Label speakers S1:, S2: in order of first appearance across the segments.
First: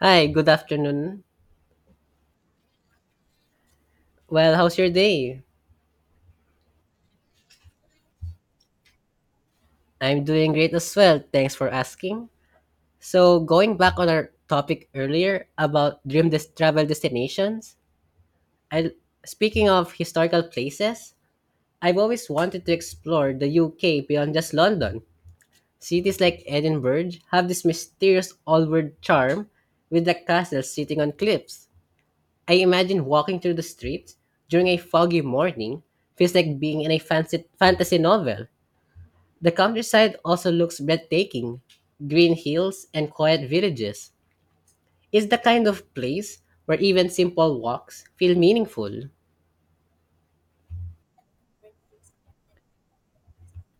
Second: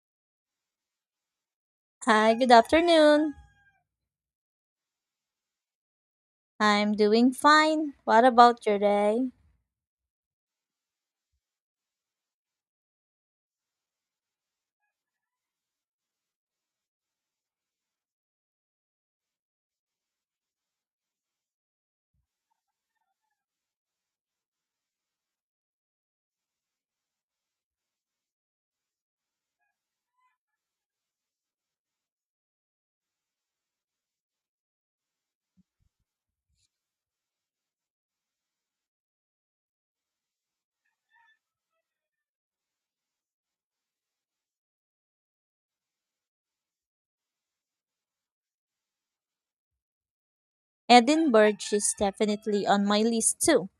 S1: Hi, good afternoon.
S2: Hi, good afternoon.
S1: Well, how's your day?
S2: I'm doing fine. What about your day?
S1: I'm doing great as well. Thanks for asking. So, going back on our topic earlier about travel destinations, I speaking of historical places, I've always wanted to explore the UK beyond just London. Cities like Edinburgh have this mysterious old-world charm with the castles sitting on cliffs. I imagine walking through the streets during a foggy morning feels like being in a fancy fantasy novel. The countryside also looks breathtaking, green hills and quiet villages. It's the kind of place where even simple walks feel meaningful.
S2: Edinburgh is definitely on my list too.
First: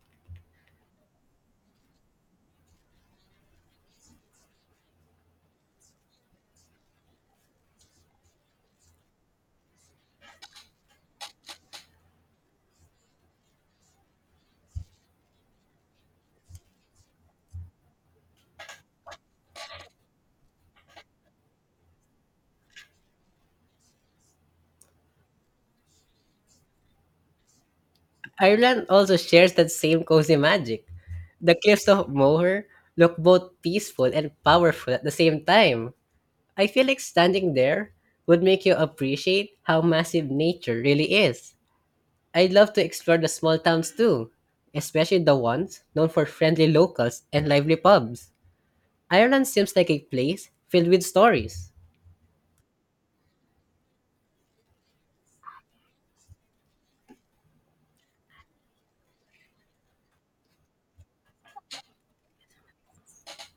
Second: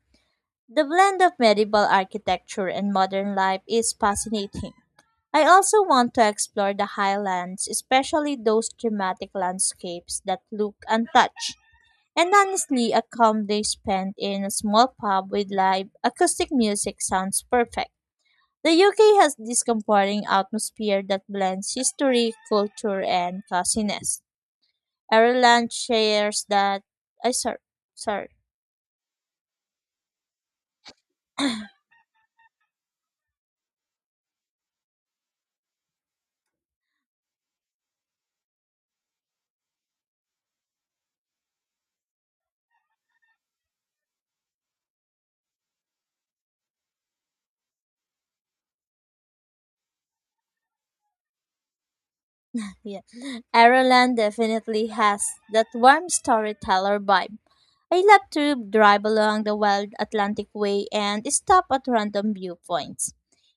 S2: The blend of medieval architecture and modern life is fascinating. I also want to explore the highlands, especially those dramatic landscapes that look untouched. And honestly, a calm day spent in a small pub with live acoustic music sounds perfect. The UK has this comforting atmosphere that blends history, culture, and classiness. Ireland shares that. I sorry.
S1: Ireland also shares that same cozy magic. The cliffs of Moher look both peaceful and powerful at the same time. I feel like standing there would make you appreciate how massive nature really is. I'd love to explore the small towns too, especially the ones known for friendly locals and lively pubs. Ireland seems like a place filled with stories.
S2: Yeah. Ireland definitely has that warm storyteller vibe. I love to drive along the wild Atlantic Way and stop at random viewpoints.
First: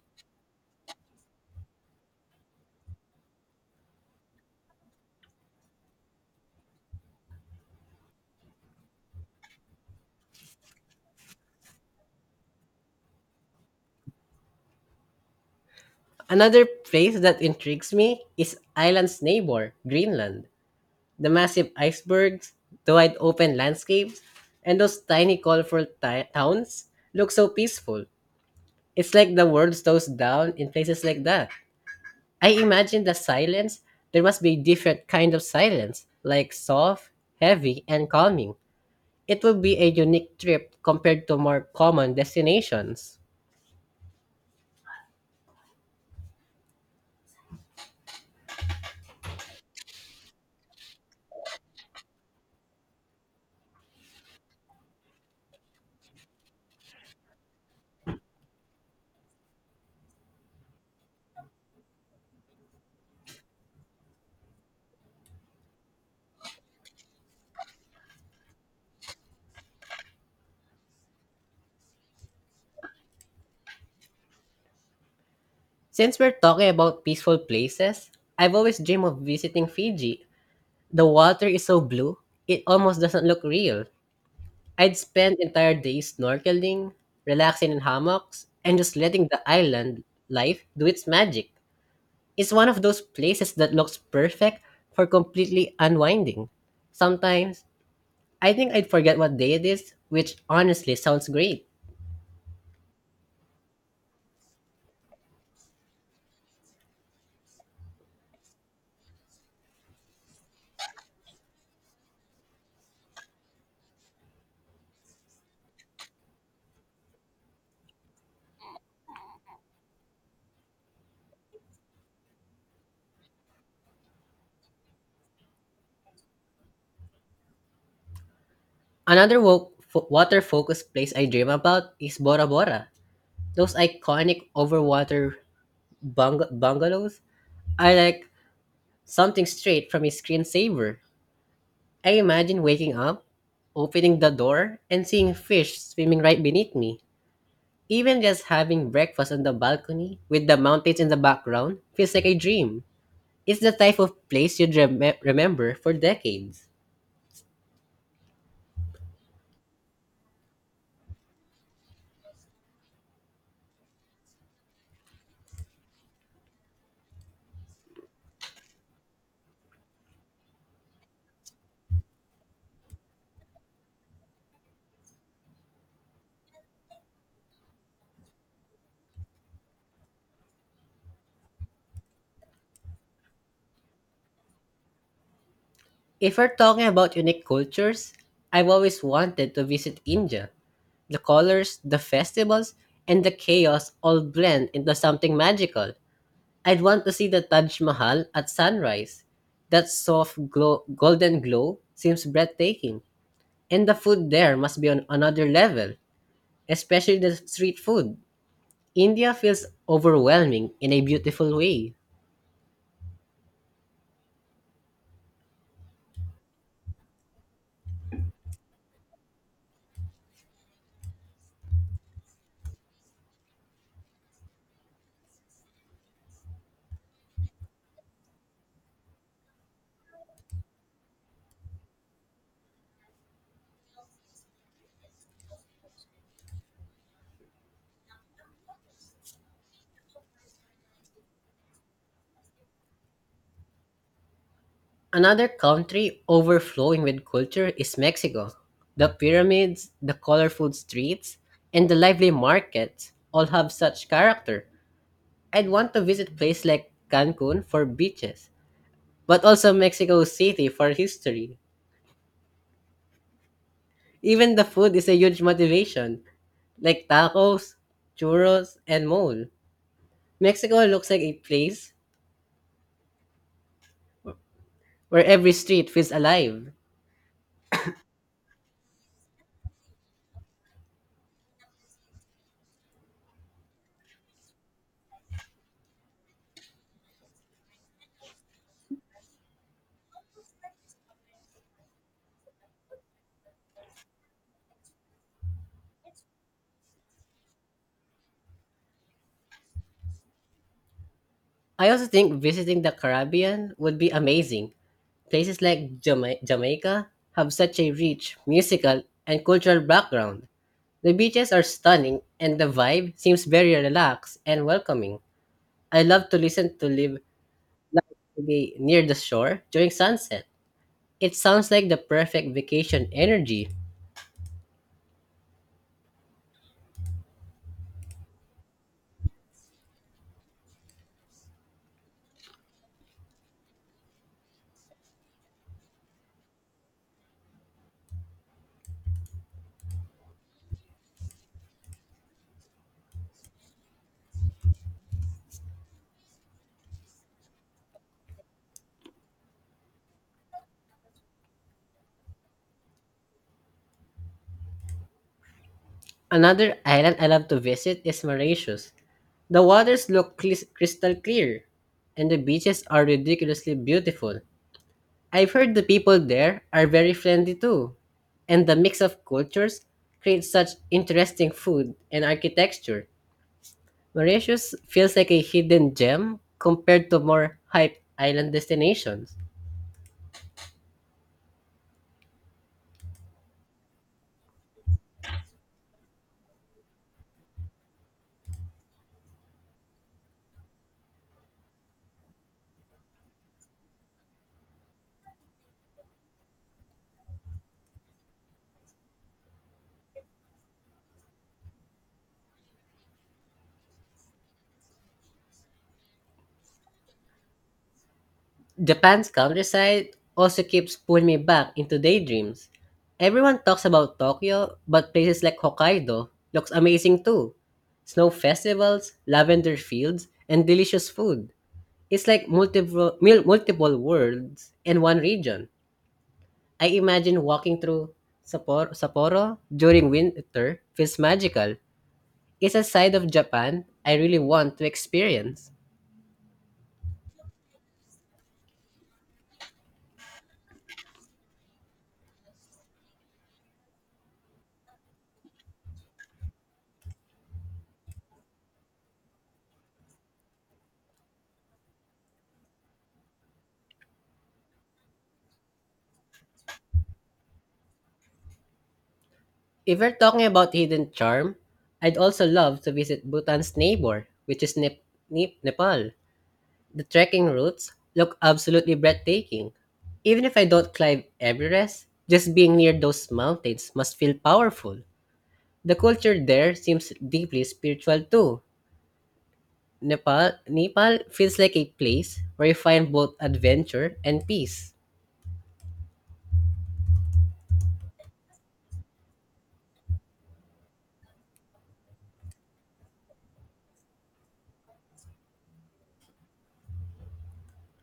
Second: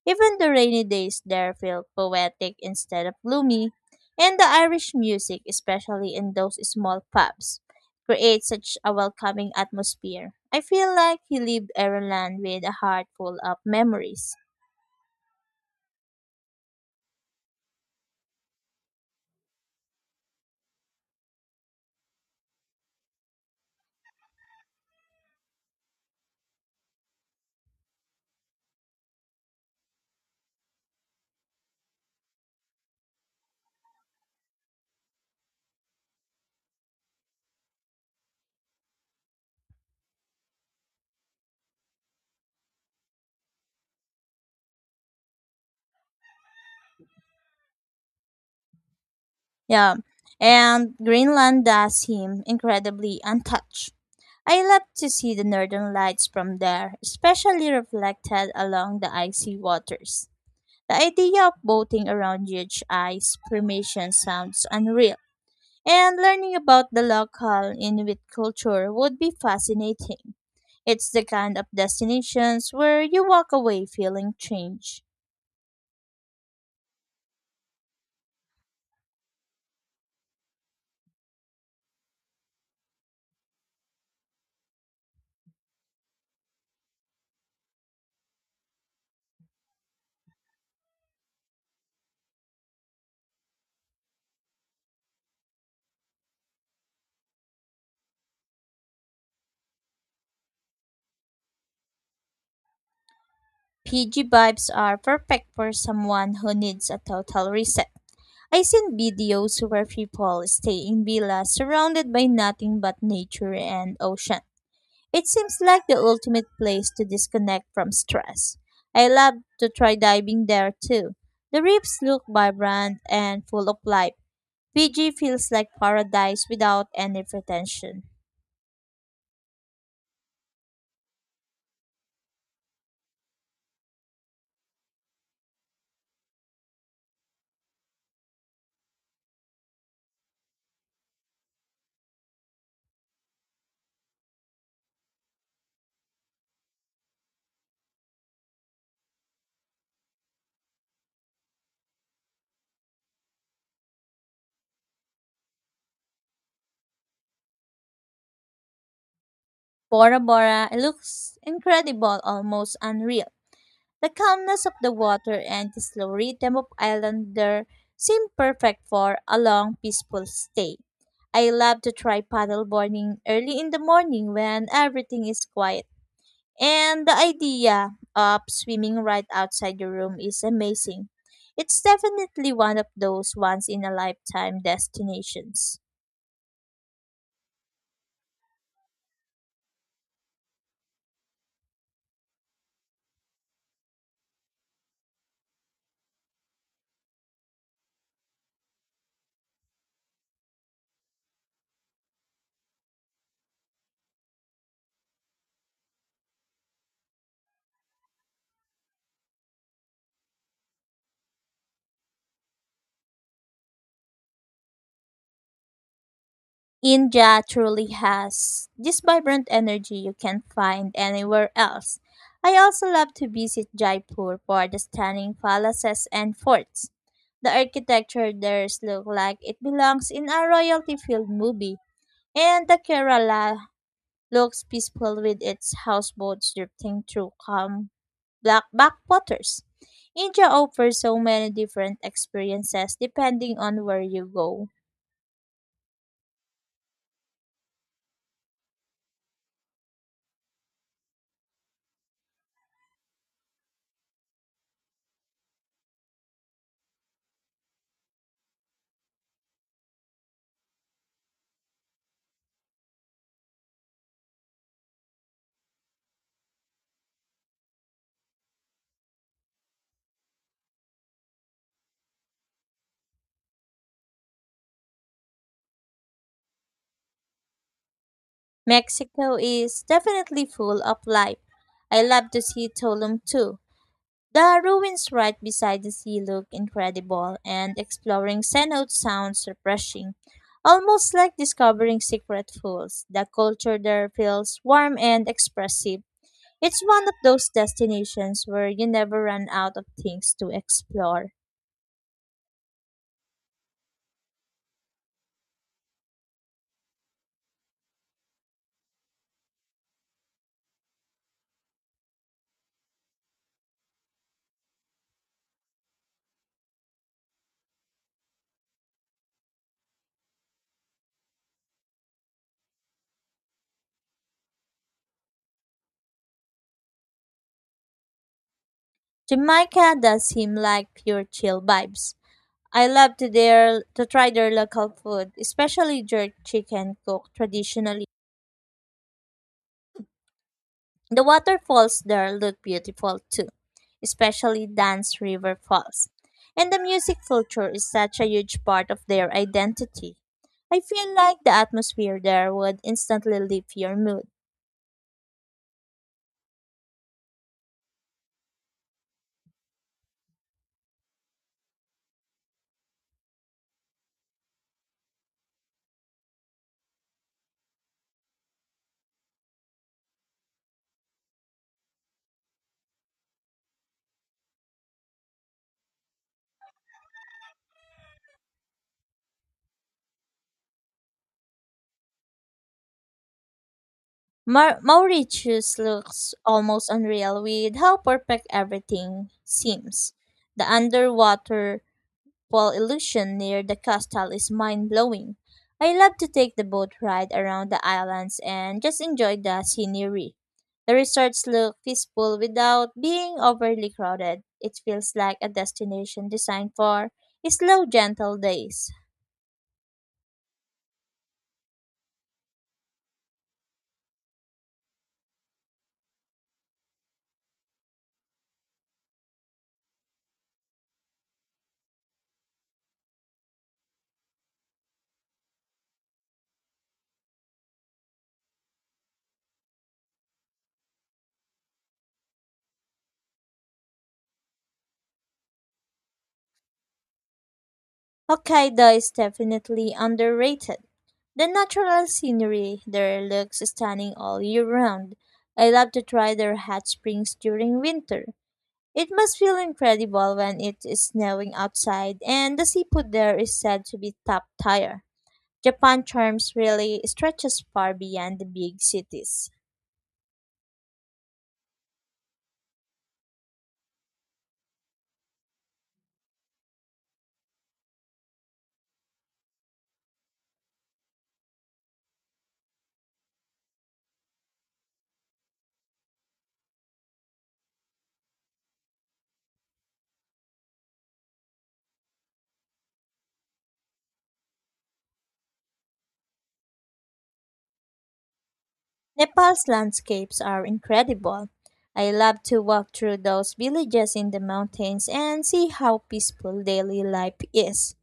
S2: Even the rainy days there feel poetic instead of gloomy, and the Irish music, especially in those small pubs, creates such a welcoming atmosphere. I feel like he lived Ireland with a heart full of memories.
S1: Another place that intrigues me is Ireland's neighbor, Greenland. The massive icebergs, the wide open landscapes, and those tiny colorful towns look so peaceful. It's like the world slows down in places like that. I imagine the silence, there must be a different kind of silence, like soft, heavy, and calming. It would be a unique trip compared to more common destinations.
S2: Yeah, and Greenland does him incredibly untouched. I love to see the northern lights from there, especially reflected along the icy waters. The idea of boating around huge ice formations sounds unreal, and learning about the local Inuit culture would be fascinating. It's the kind of destinations where you walk away feeling changed.
S1: Since we're talking about peaceful places, I've always dreamed of visiting Fiji. The water is so blue, it almost doesn't look real. I'd spend entire days snorkeling, relaxing in hammocks, and just letting the island life do its magic. It's one of those places that looks perfect for completely unwinding. Sometimes, I think I'd forget what day it is, which honestly sounds great.
S2: PG vibes are perfect for someone who needs a total reset. I seen videos where people stay in villas surrounded by nothing but nature and ocean. It seems like the ultimate place to disconnect from stress. I love to try diving there too. The reefs look vibrant and full of life. Fiji feels like paradise without any pretension.
S1: Another water focused place I dream about is Bora Bora. Those iconic overwater bungalows are like something straight from a screensaver. I imagine waking up, opening the door, and seeing fish swimming right beneath me. Even just having breakfast on the balcony with the mountains in the background feels like a dream. It's the type of place you'd remember for decades.
S2: Bora Bora looks incredible, almost unreal. The calmness of the water and the slow rhythm of Islander seem perfect for a long, peaceful stay. I love to try paddleboarding early in the morning when everything is quiet. And the idea of swimming right outside your room is amazing. It's definitely one of those once in a lifetime destinations.
S1: If we're talking about unique cultures, I've always wanted to visit India. The colors, the festivals, and the chaos all blend into something magical. I'd want to see the Taj Mahal at sunrise. That soft glow, golden glow seems breathtaking, and the food there must be on another level, especially the street food. India feels overwhelming in a beautiful way.
S2: India truly has this vibrant energy you can't find anywhere else. I also love to visit Jaipur for the stunning palaces and forts. The architecture there looks like it belongs in a royalty filled movie, and the Kerala looks peaceful with its houseboats drifting through calm black backwaters. India offers so many different experiences depending on where you go.
S1: Another country overflowing with culture is Mexico. The pyramids, the colorful streets, and the lively markets all have such character. I'd want to visit places like Cancun for beaches, but also Mexico City for history. Even the food is a huge motivation, like tacos, churros, and mole. Mexico looks like a place where every street feels alive.
S2: Mexico is definitely full of life. I love to see Tulum too. The ruins right beside the sea look incredible, and exploring cenote sounds refreshing, almost like discovering secret pools. The culture there feels warm and expressive. It's one of those destinations where you never run out of things to explore.
S1: I also think visiting the Caribbean would be amazing. Places like Jamaica have such a rich musical and cultural background. The beaches are stunning and the vibe seems very relaxed and welcoming. I love to listen to live, like to be near the shore during sunset. It sounds like the perfect vacation energy.
S2: Jamaica does seem like pure chill vibes. I love to their to try their local food, especially jerk chicken cooked traditionally. The waterfalls there look beautiful too, especially Dance River Falls. And the music culture is such a huge part of their identity. I feel like the atmosphere there would instantly lift your mood.
S1: Another island I love to visit is Mauritius. The waters look crystal clear, and the beaches are ridiculously beautiful. I've heard the people there are very friendly too, and the mix of cultures creates such interesting food and architecture. Mauritius feels like a hidden gem compared to more hyped island destinations.
S2: Mauritius looks almost unreal with how perfect everything seems. The underwater while illusion near the coastal is mind blowing. I love to take the boat ride around the islands and just enjoy the scenery. The resorts look peaceful without being overly crowded. It feels like a destination designed for slow, gentle days.
S1: Japan's countryside also keeps pulling me back into daydreams. Everyone talks about Tokyo, but places like Hokkaido looks amazing too. Snow festivals, lavender fields, and delicious food. It's like multiple worlds in one region. I imagine walking through Sapporo during winter feels magical. It's a side of Japan I really want to experience.
S2: Hokkaido is definitely underrated. The natural scenery there looks stunning all year round. I love to try their hot springs during winter. It must feel incredible when it is snowing outside, and the seafood there is said to be top tier. Japan charms really stretches far beyond the big cities.
S1: If we're talking about hidden charm, I'd also love to visit Bhutan's neighbor, which is Nepal. The trekking routes look absolutely breathtaking. Even if I don't climb Everest, just being near those mountains must feel powerful. The culture there seems deeply spiritual too. Nepal feels like a place where you find both adventure and peace.
S2: Nepal's landscapes are incredible. I love to walk through those villages in the mountains and see how peaceful daily life is.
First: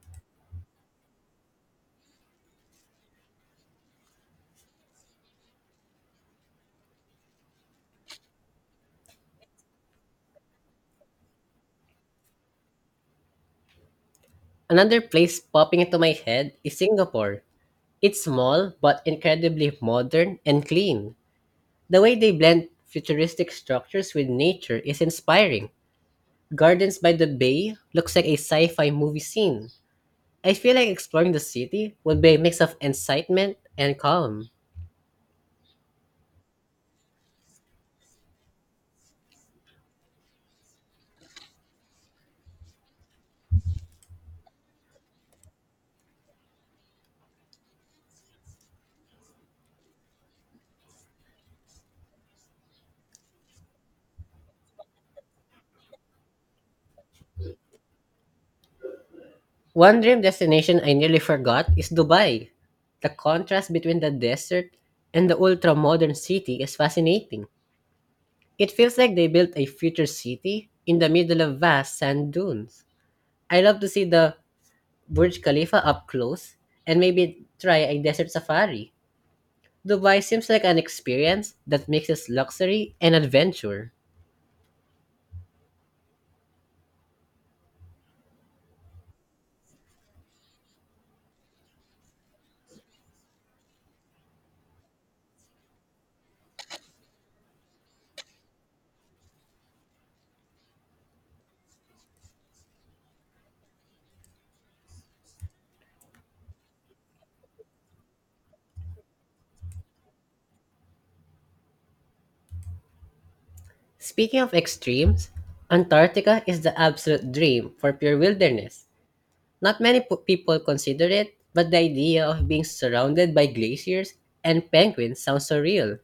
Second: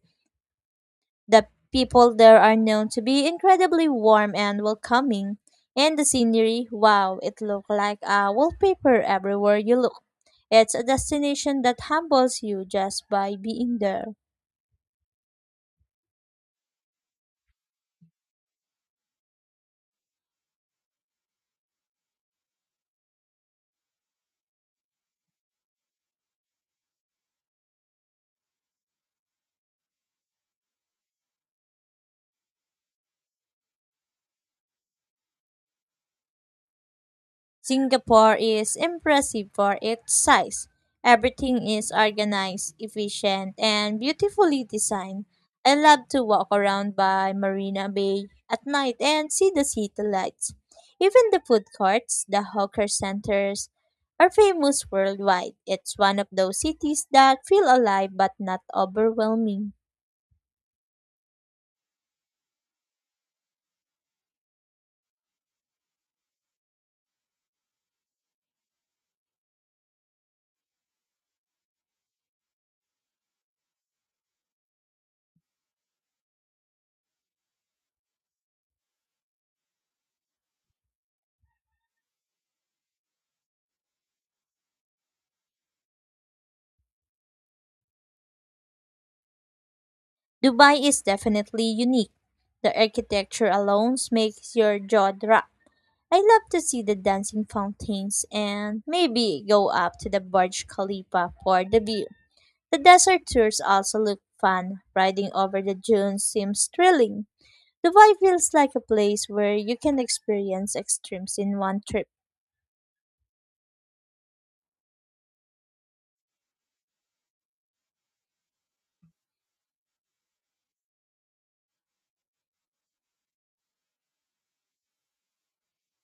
S2: The people there are known to be incredibly warm and welcoming. And the scenery, wow, it looks like a wallpaper everywhere you look. It's a destination that humbles you just by being there.
S1: Another place popping into my head is Singapore. It's small but incredibly modern and clean. The way they blend futuristic structures with nature is inspiring. Gardens by the Bay looks like a sci fi movie scene. I feel like exploring the city would be a mix of excitement and calm.
S2: Singapore is impressive for its size. Everything is organized, efficient, and beautifully designed. I love to walk around by Marina Bay at night and see the city lights. Even the food courts, the hawker centers, are famous worldwide. It's one of those cities that feel alive but not overwhelming.
S1: One dream destination I nearly forgot is Dubai. The contrast between the desert and the ultra modern city is fascinating. It feels like they built a future city in the middle of vast sand dunes. I love to see the Burj Khalifa up close and maybe try a desert safari. Dubai seems like an experience that mixes luxury and adventure.
S2: Dubai is definitely unique. The architecture alone makes your jaw drop. I love to see the dancing fountains and maybe go up to the Burj Khalifa for the view. The desert tours also look fun. Riding over the dunes seems thrilling. Dubai feels like a place where you can experience extremes in one trip.
S1: Speaking of extremes, Antarctica is the absolute dream for pure wilderness. Not many people consider it, but the idea of being surrounded by glaciers and penguins sounds surreal.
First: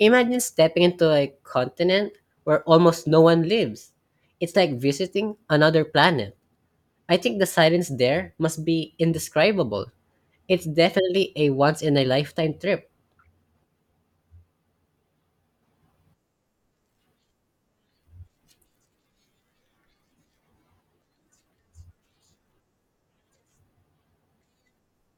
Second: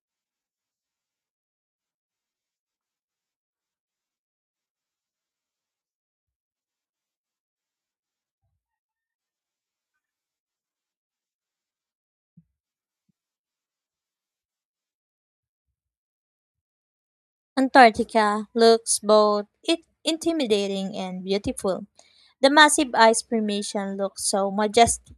S1: Imagine stepping into a continent where almost no one lives. It's like visiting another planet. I think the silence there must be indescribable. It's definitely a once in a lifetime trip.
S2: Antarctica looks both it intimidating and beautiful. The massive ice formation looks so majestic.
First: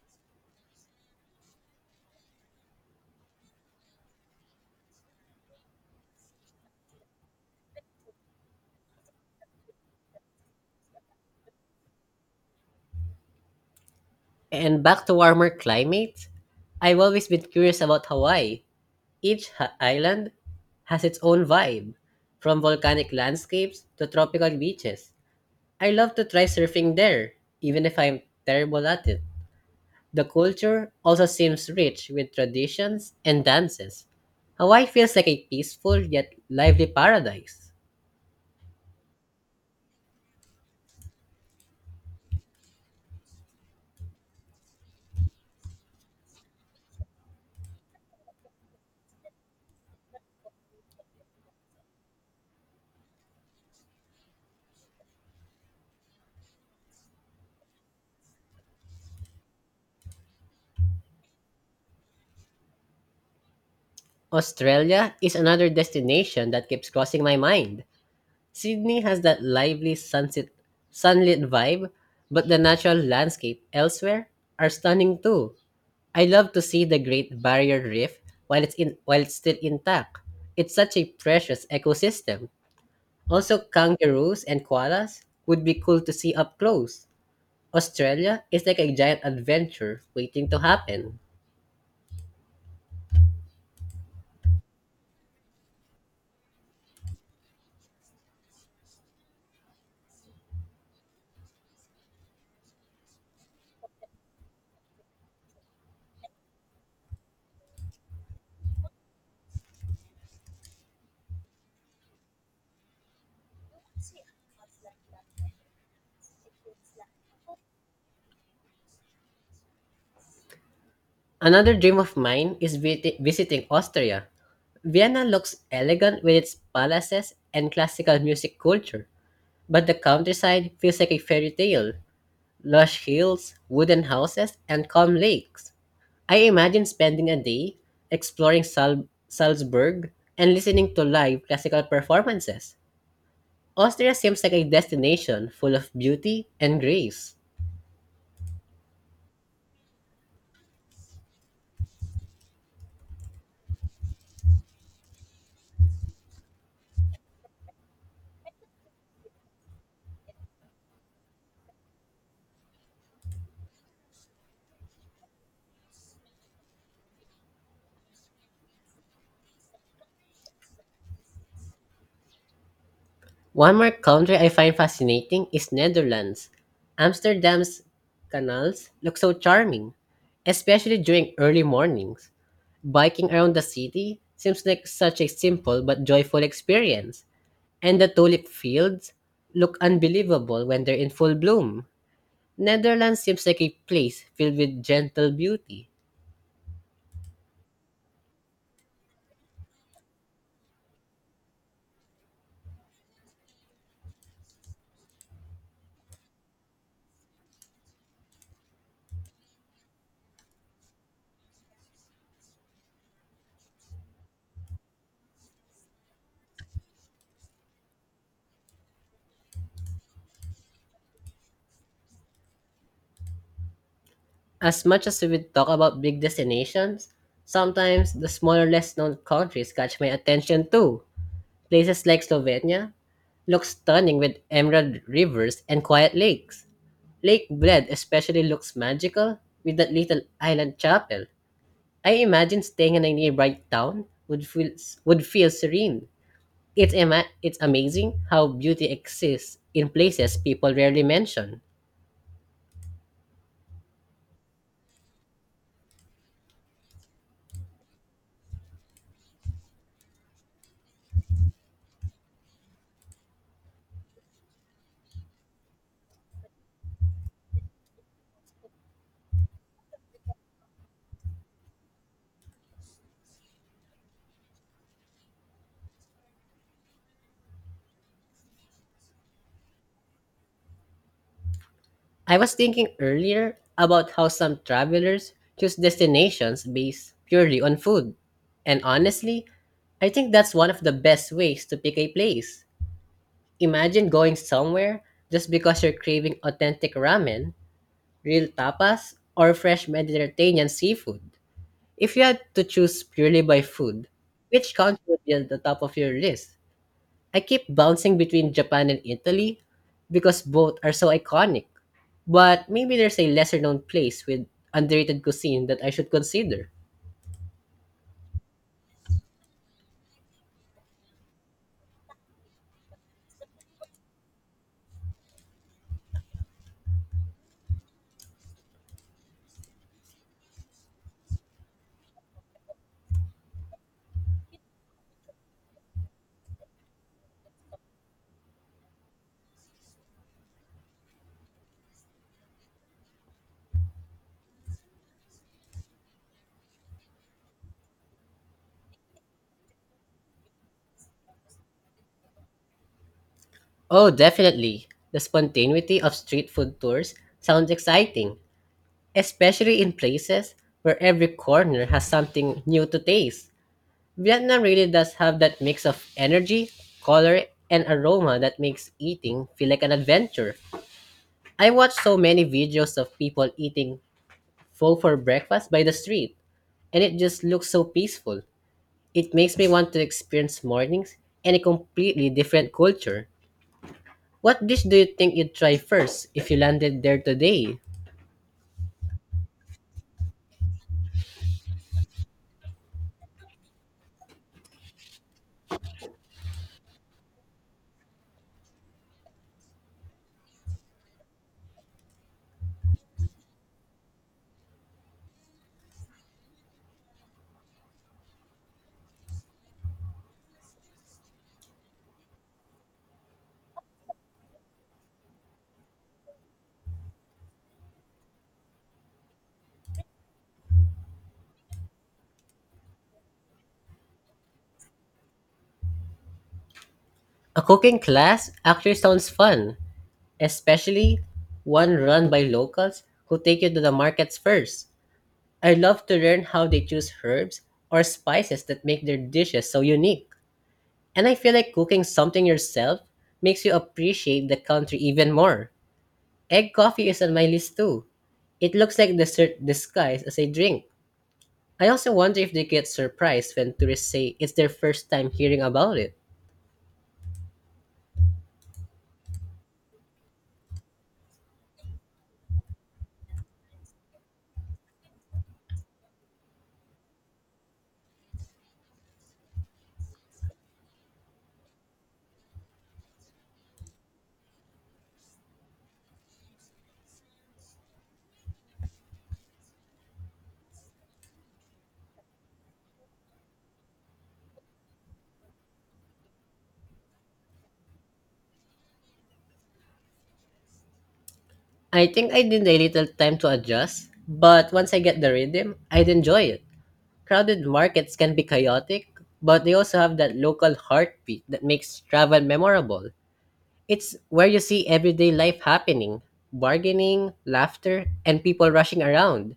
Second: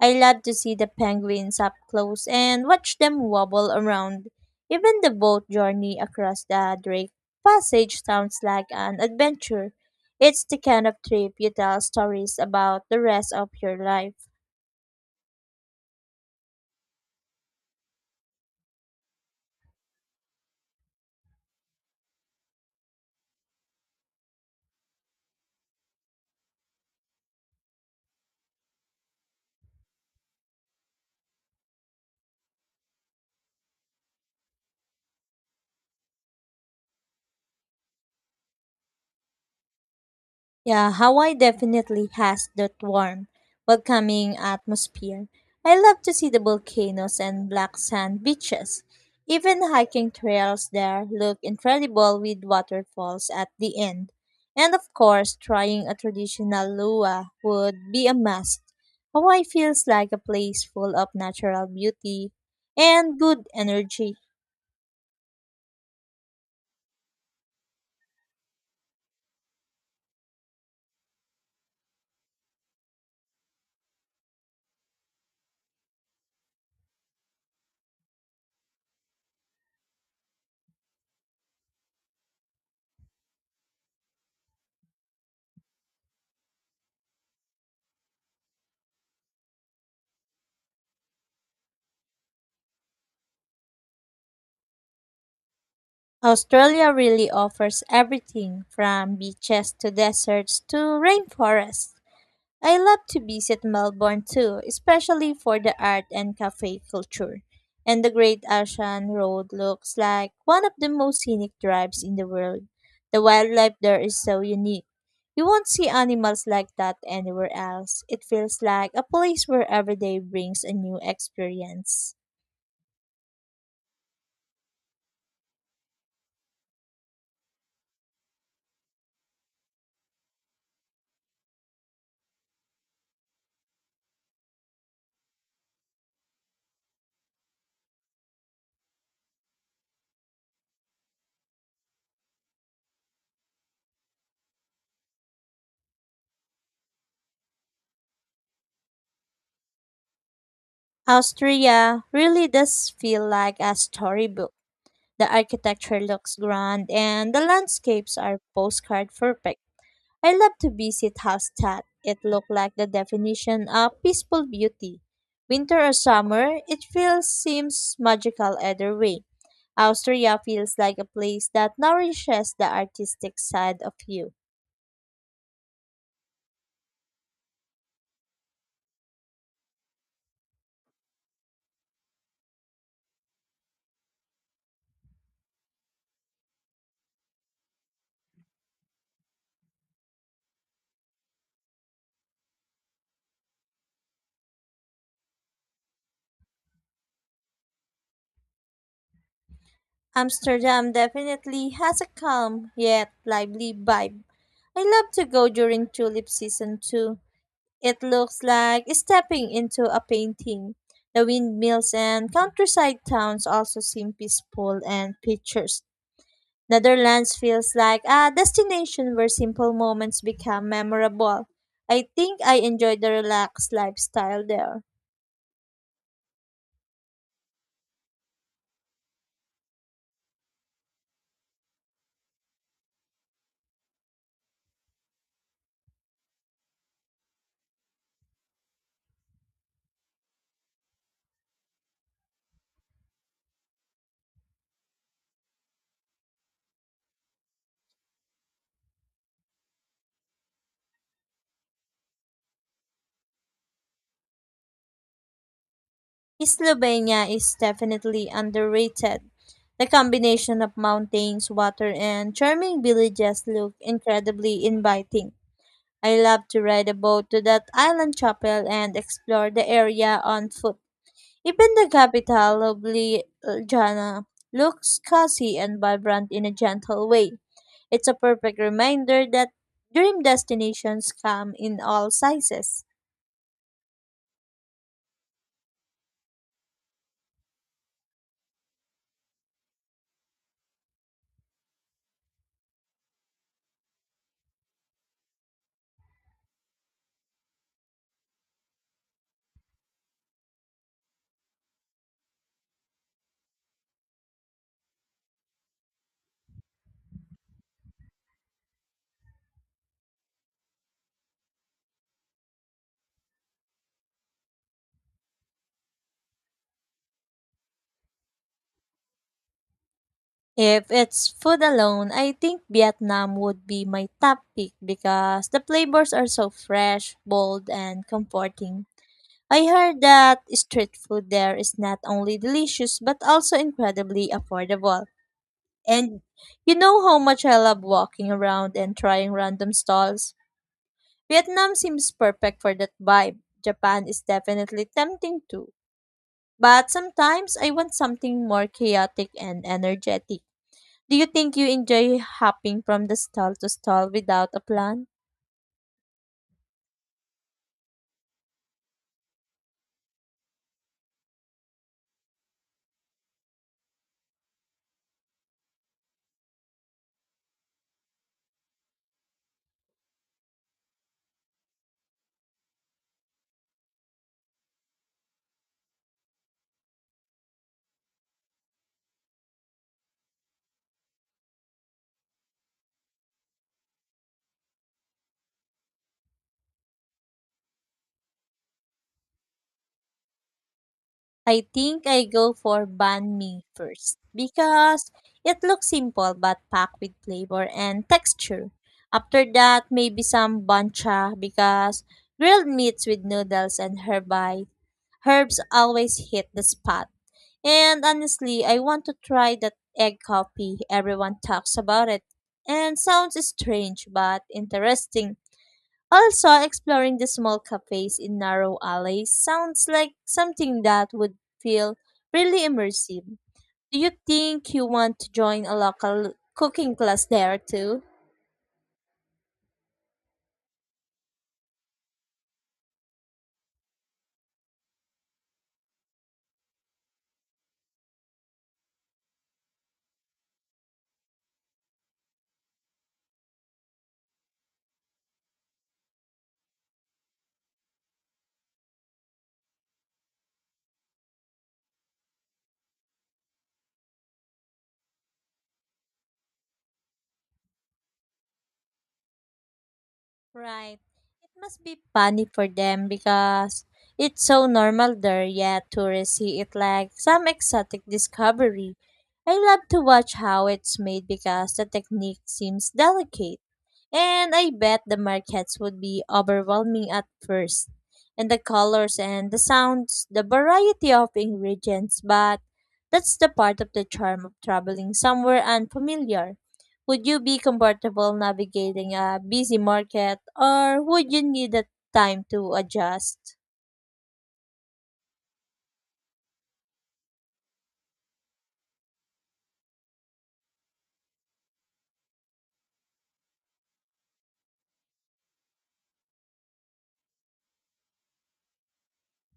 S2: I love to see the penguins up close and watch them wobble around. Even the boat journey across the Drake Passage sounds like an adventure. It's the kind of trip you tell stories about the rest of your life.
S1: And back to warmer climates, I've always been curious about Hawaii. Each island has its own vibe, from volcanic landscapes to tropical beaches. I love to try surfing there, even if I'm terrible at it. The culture also seems rich with traditions and dances. Hawaii feels like a peaceful yet lively paradise.
S2: Yeah, Hawaii definitely has that warm, welcoming atmosphere. I love to see the volcanoes and black sand beaches. Even hiking trails there look incredible with waterfalls at the end. And of course, trying a traditional lua would be a must. Hawaii feels like a place full of natural beauty and good energy.
S1: Australia is another destination that keeps crossing my mind. Sydney has that lively sunset, sunlit vibe, but the natural landscape elsewhere are stunning too. I love to see the Great Barrier Reef while it's still intact. It's such a precious ecosystem. Also, kangaroos and koalas would be cool to see up close. Australia is like a giant adventure waiting to happen.
S2: Australia really offers everything from beaches to deserts to rainforests. I love to visit Melbourne too, especially for the art and cafe culture. And the Great Ocean Road looks like one of the most scenic drives in the world. The wildlife there is so unique. You won't see animals like that anywhere else. It feels like a place where every day brings a new
S1: Another dream
S2: experience.
S1: of mine is visiting Austria. Vienna looks elegant with its palaces and classical music culture. But the countryside feels like a fairy tale, lush hills, wooden houses, and calm lakes. I imagine spending a day exploring Salzburg and listening to live classical performances. Austria seems like a destination full of beauty and grace.
S2: Austria really does feel like a storybook. The architecture looks grand and the landscapes are postcard perfect. I love to visit Hallstatt. It looked like the definition of peaceful beauty. Winter or summer, it feels seems magical either way. Austria feels like a place that nourishes the artistic
S1: One
S2: side
S1: more
S2: of you.
S1: country I find fascinating is Netherlands. Amsterdam's canals look so charming, especially during early mornings. Biking around the city seems like such a simple but joyful experience, and the tulip fields look unbelievable when they're in full bloom. Netherlands seems like a place filled with gentle beauty.
S2: Amsterdam definitely has a calm yet lively vibe. I love to go during tulip season too. It looks like stepping into a painting. The windmills and countryside towns also seem peaceful and picturesque. Netherlands feels like a destination where simple moments become memorable. I think I enjoy the relaxed lifestyle there.
S1: As much as we talk about big destinations, sometimes the smaller, less known countries catch my attention too. Places like Slovenia look stunning with emerald rivers and quiet lakes. Lake Bled especially looks magical with that little island chapel. I imagine staying in a nearby town would feel serene. It's it's amazing how beauty exists in places people rarely mention.
S2: Slovenia is definitely underrated. The combination of mountains, water, and charming villages look incredibly inviting. I love to ride a boat to that island chapel and explore the area on foot. Even the capital, Ljubljana, looks cozy and vibrant in a gentle way. It's a perfect reminder that dream destinations come in all
S1: I was
S2: sizes.
S1: thinking earlier about how some travelers choose destinations based purely on food. And honestly, I think that's one of the best ways to pick a place. Imagine going somewhere just because you're craving authentic ramen, real tapas, or fresh Mediterranean seafood. If you had to choose purely by food, which country would be at the top of your list? I keep bouncing between Japan and Italy because both are so iconic. But maybe there's a lesser known place with underrated cuisine that I should consider.
S2: If it's food alone, I think Vietnam would be my top pick because the flavors are so fresh, bold, and comforting. I heard that street food there is not only delicious but also incredibly affordable. And you know how much I love walking around and trying random stalls? Vietnam seems perfect for that vibe. Japan is definitely tempting too, but sometimes I want something more chaotic and energetic. Do you think you enjoy hopping from the stall to stall
S1: Oh,
S2: without a
S1: definitely.
S2: plan?
S1: The spontaneity of street food tours sounds exciting, especially in places where every corner has something new to taste. Vietnam really does have that mix of energy, color, and aroma that makes eating feel like an adventure. I watch so many videos of people eating pho for breakfast by the street, and it just looks so peaceful. It makes me want to experience mornings in a completely different culture. What dish do you think you'd try first if you landed there today?
S2: I think I go for banh mi first because it looks simple but packed with flavor and texture. After that, maybe some bancha because grilled meats with noodles and herby herbs always hit the spot. And honestly, I want to try that egg coffee. Everyone talks about it and sounds strange but interesting. Also, exploring the small cafes in narrow alleys sounds like something that would feel really immersive. Do you think you want to join a local cooking class there
S1: A cooking
S2: too?
S1: class actually sounds fun, especially one run by locals who take you to the markets first. I love to learn how they choose herbs or spices that make their dishes so unique. And I feel like cooking something yourself makes you appreciate the country even more. Egg coffee is on my list too. It looks like dessert disguised as a drink. I also wonder if they get surprised when tourists say it's their first time hearing about it.
S2: Right. It must be funny for them because it's so normal there, yet tourists see it like some exotic discovery. I love to watch how it's made because the technique seems delicate. And I bet the markets would be overwhelming at first. And the colors and the sounds, the variety of ingredients, but that's the part of the charm of traveling somewhere unfamiliar. Would you be comfortable navigating a busy market or would you need the
S1: I think I
S2: time
S1: need
S2: to
S1: a little time to
S2: adjust?
S1: adjust, but once I get the rhythm, I'd enjoy it. Crowded markets can be chaotic, but they also have that local heartbeat that makes travel memorable. It's where you see everyday life happening, bargaining, laughter, and people rushing around.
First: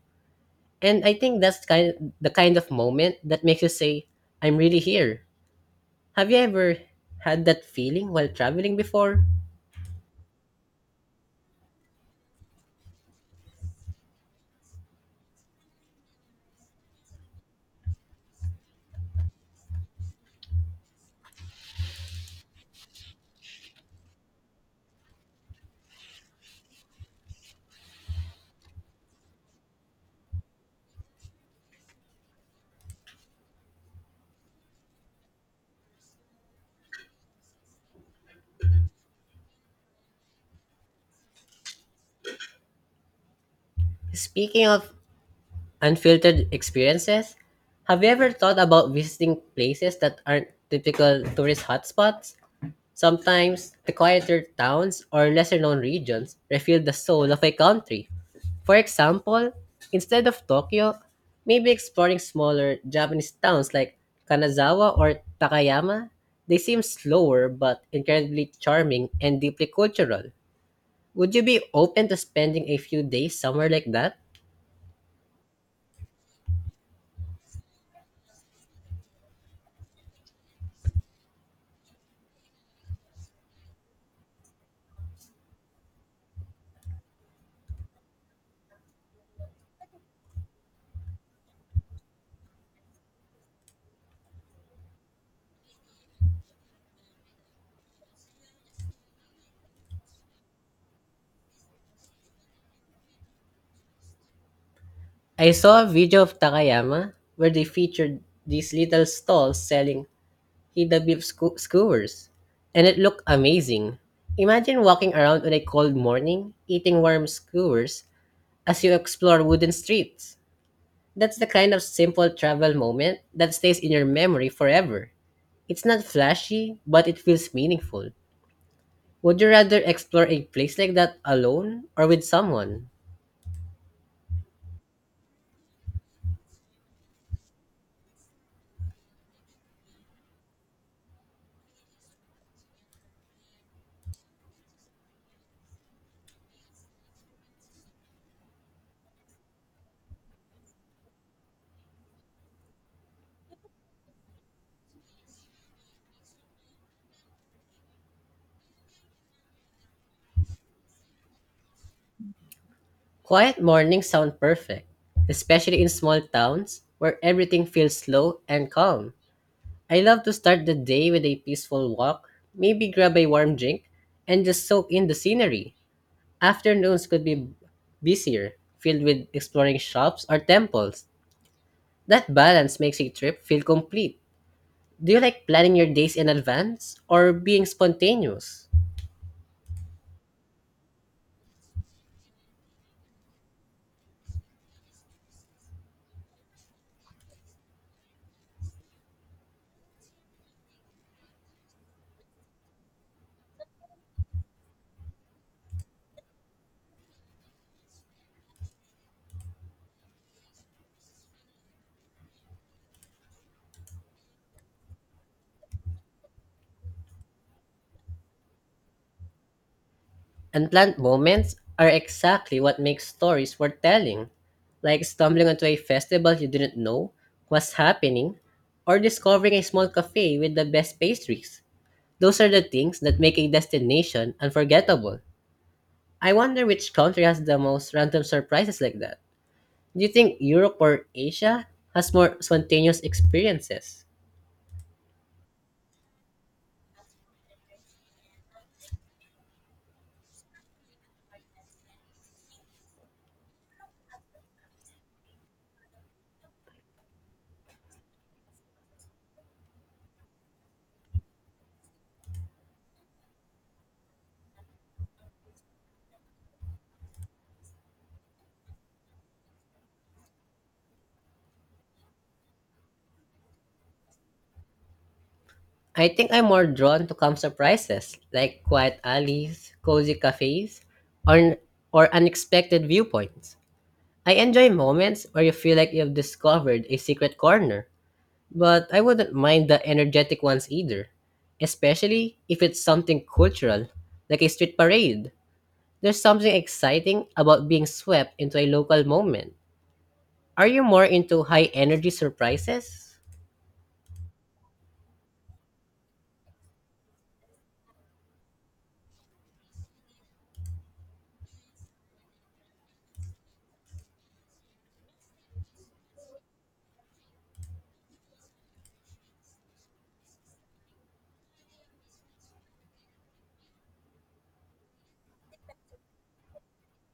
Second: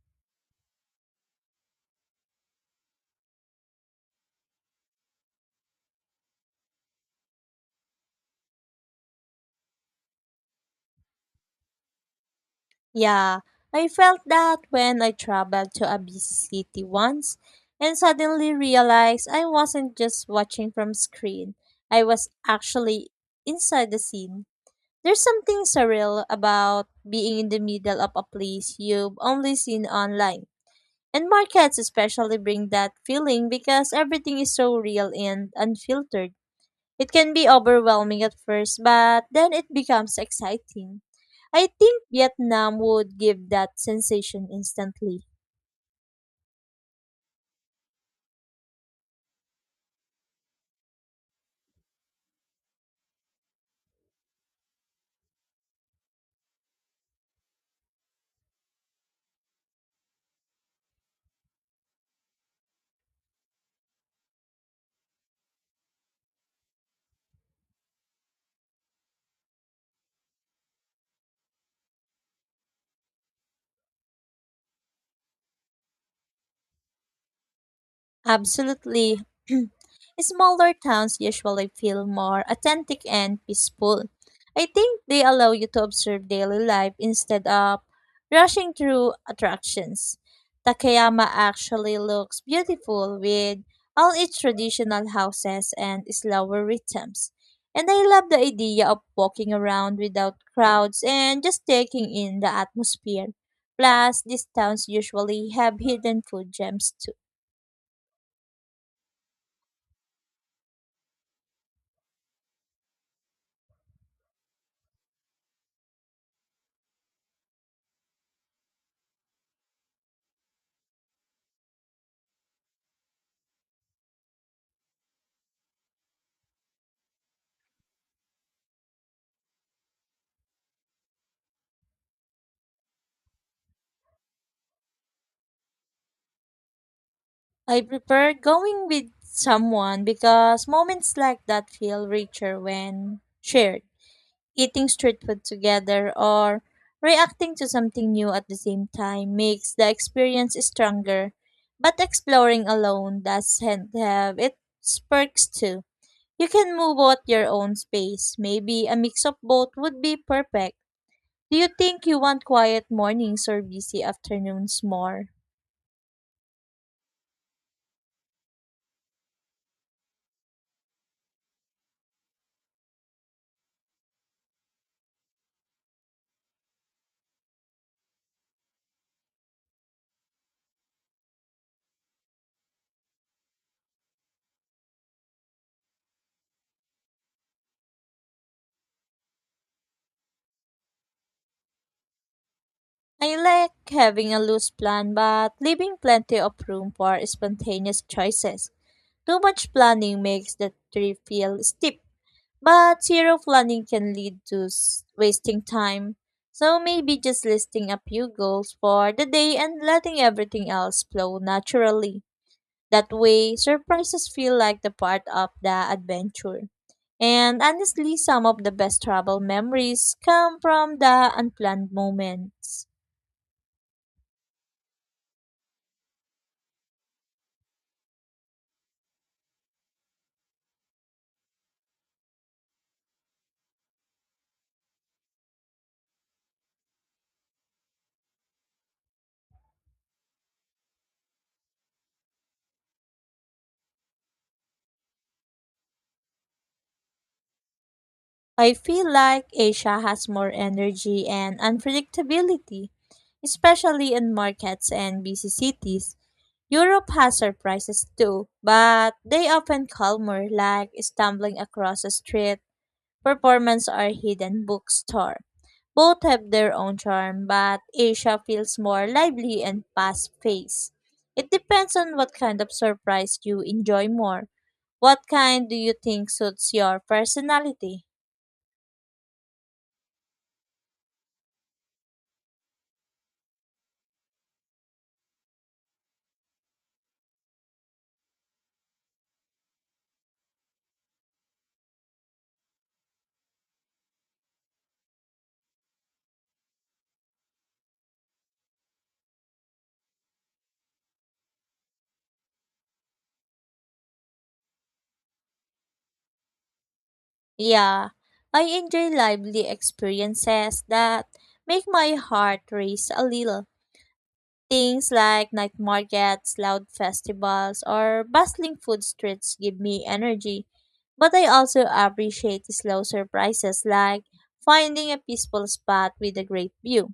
S1: And I think that's kind the kind of moment that makes you say, "I'm really here." Have you ever had that feeling while traveling before?
S2: Yeah, I felt that when I traveled to a busy city once and suddenly realized I wasn't just watching from screen. I was actually inside the scene. There's something surreal about being in the middle of a place you've only seen online. And markets especially bring that feeling because everything is so real and unfiltered. It can be overwhelming at first, but then it becomes exciting. I think Vietnam would give that sensation
S1: Speaking of
S2: instantly.
S1: unfiltered experiences, have you ever thought about visiting places that aren't typical tourist hotspots? Sometimes the quieter towns or lesser known regions reveal the soul of a country. For example, instead of Tokyo, maybe exploring smaller Japanese towns like Kanazawa or Takayama, they seem slower but incredibly charming and deeply cultural. Would you be open to spending a few days somewhere like that?
S2: Absolutely. Smaller towns usually feel more authentic and peaceful. I think they allow you to observe daily life instead of rushing through attractions. Takayama actually looks beautiful with all its traditional houses and slower rhythms. And I love the idea of walking around without crowds and just taking in the atmosphere. Plus, these towns usually
S1: I
S2: have
S1: saw a video
S2: hidden
S1: of
S2: food gems
S1: Takayama
S2: too.
S1: where they featured these little stalls selling skewers, and it looked amazing. Imagine walking around on a cold morning, eating warm skewers as you explore wooden streets. That's the kind of simple travel moment that stays in your memory forever. It's not flashy, but it feels meaningful. Would you rather explore a place like that alone or with someone?
S2: I prefer going with someone because moments like that feel richer when shared. Eating street food together or reacting to something new at the same time makes the experience stronger. But exploring alone doesn't have its perks too. You can move out your own space. Maybe a mix of both would be perfect. Do you think you want quiet mornings
S1: Quiet
S2: or busy
S1: mornings sound
S2: afternoons
S1: perfect,
S2: more?
S1: especially in small towns where everything feels slow and calm. I love to start the day with a peaceful walk, maybe grab a warm drink, and just soak in the scenery. Afternoons could be busier, filled with exploring shops or temples. That balance makes a trip feel complete. Do you like planning your days in advance or being spontaneous?
S2: I like having a loose plan but leaving plenty of room for spontaneous choices. Too much planning makes the trip feel steep, but zero planning can lead to wasting time. So maybe just listing a few goals for the day and letting everything else flow naturally. That way, surprises feel like the part of the adventure. And honestly, some of the best travel memories come
S1: Unplanned
S2: from the
S1: moments are
S2: unplanned
S1: exactly what
S2: moments.
S1: makes stories worth telling, like stumbling onto a festival you didn't know was happening or discovering a small cafe with the best pastries. Those are the things that make a destination unforgettable. I wonder which country has the most random surprises like that. Do you think Europe or Asia has more spontaneous experiences?
S2: I feel like Asia has more energy and unpredictability, especially in markets and busy cities. Europe has surprises too, but they often calmer, like stumbling across a street performance or hidden bookstore. Both have their own charm, but Asia feels more lively and fast-paced. It depends on what kind of surprise you enjoy more. What kind do you
S1: I
S2: think
S1: think I'm more
S2: suits your
S1: drawn to calm
S2: personality?
S1: surprises, like quiet alleys, cozy cafes, or, or unexpected viewpoints. I enjoy moments where you feel like you've discovered a secret corner, but I wouldn't mind the energetic ones either, especially if it's something cultural, like a street parade. There's something exciting about being swept into a local moment. Are you more into high energy surprises?
S2: Yeah, I enjoy lively experiences that make my heart race a little. Things like night markets, loud festivals, or bustling food streets give me energy. But I also appreciate slow surprises like finding a peaceful spot with a great view.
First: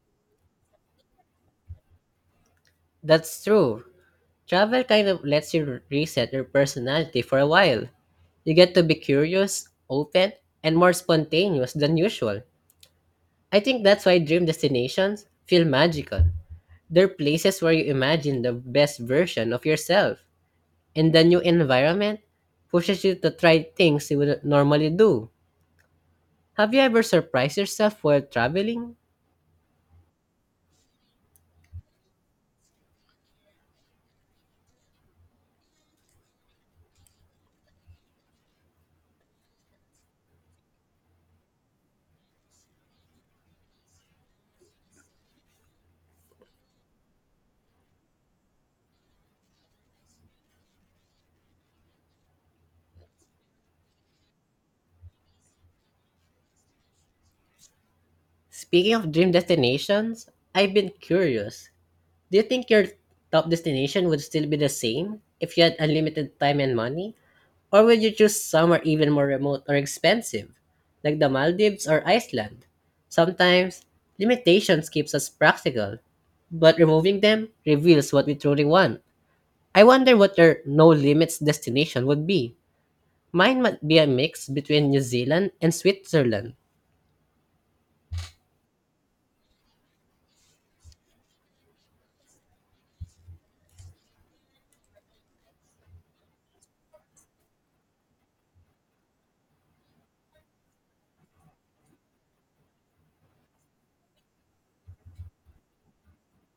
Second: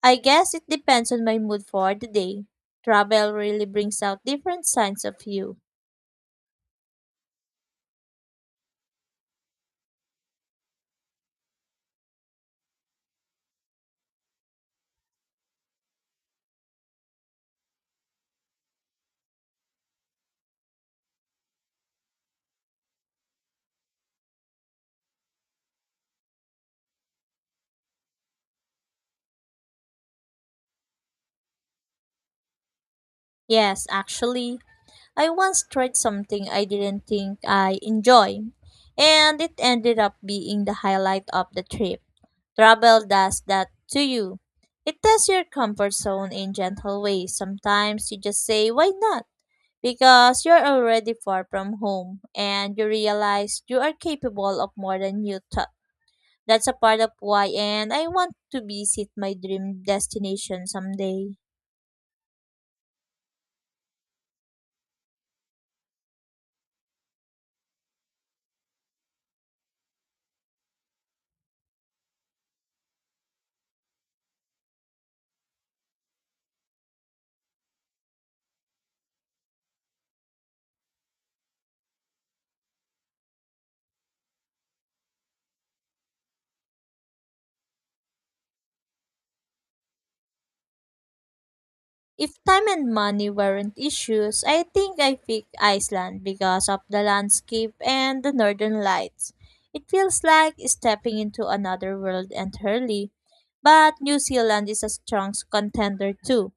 S2: I guess it depends on my mood for the day. Travel
S1: That's
S2: really
S1: true.
S2: brings out different
S1: Travel
S2: sides
S1: kind
S2: of
S1: of lets
S2: you.
S1: you reset your personality for a while. You get to be curious, open, and more spontaneous than usual. I think that's why dream destinations feel magical. They're places where you imagine the best version of yourself, and the new environment pushes you to try things you would normally do. Have you ever surprised yourself while traveling?
S2: Yes, actually, I once tried something I didn't think I enjoyed, and it ended up being the highlight of the trip. Travel does that to you. It tests your comfort zone in gentle ways. Sometimes you just say, why not? Because you're already far from home and you realize you are capable of more than you thought. That's a part of why, and I want to
S1: Speaking
S2: visit
S1: of dream
S2: my dream
S1: destinations,
S2: destination
S1: I've been
S2: someday.
S1: curious. Do you think your top destination would still be the same if you had unlimited time and money? Or would you choose somewhere even more remote or expensive, like the Maldives or Iceland? Sometimes, limitations keeps us practical, but removing them reveals what we truly want. I wonder what your no limits destination would be. Mine might be a mix between New Zealand and Switzerland.
S2: If time and money weren't issues, I think I pick Iceland because of the landscape and the northern lights. It feels like stepping into another world entirely. But New Zealand is a strong contender too,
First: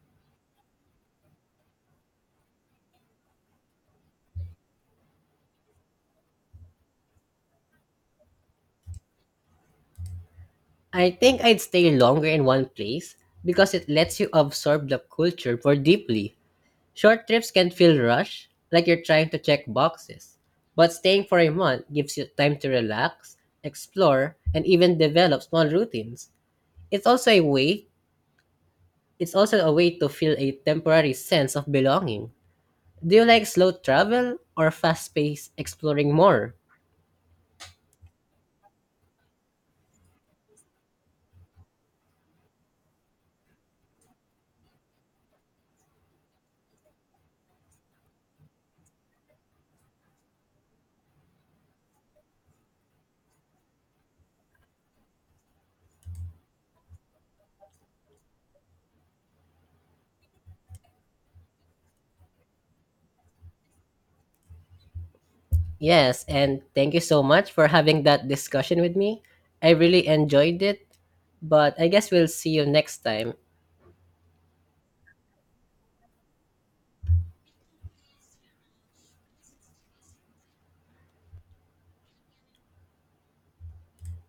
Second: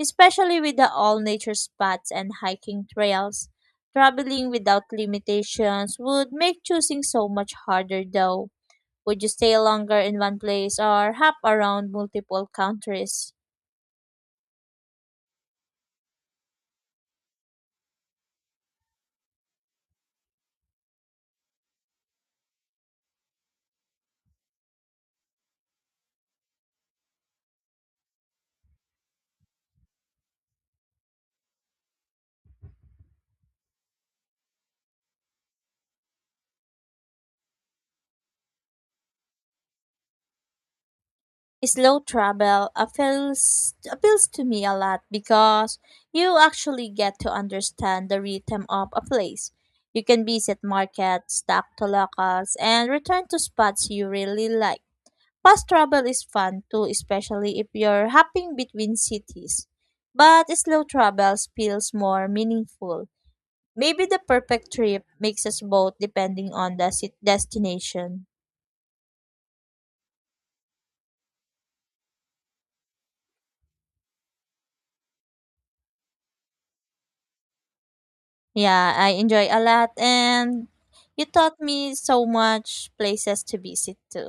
S2: especially with the all nature spots and hiking trails. Traveling without limitations would make choosing so much harder though. Would you stay longer in one place
S1: I
S2: or hop
S1: think I'd
S2: around
S1: stay longer in
S2: multiple
S1: one place
S2: countries?
S1: because it lets you absorb the culture more deeply. Short trips can feel rushed, like you're trying to check boxes. But staying for a month gives you time to relax, explore, and even develop small routines. It's also a way it's also a way to feel a temporary sense of belonging. Do you like slow travel or fast-paced exploring more?
S2: Slow travel appeals to me a lot because you actually get to understand the rhythm of a place. You can visit markets, talk to locals, and return to spots you really like. Fast travel is fun too, especially if you're hopping between cities. But slow travel feels more meaningful. Maybe the perfect trip makes us both
S1: Yes,
S2: depending
S1: and
S2: on the
S1: thank you so much for having
S2: destination.
S1: that discussion with me. I really enjoyed it, but I guess we'll see you next time.
S2: Yeah, I enjoy a lot and you taught me so much places to visit too.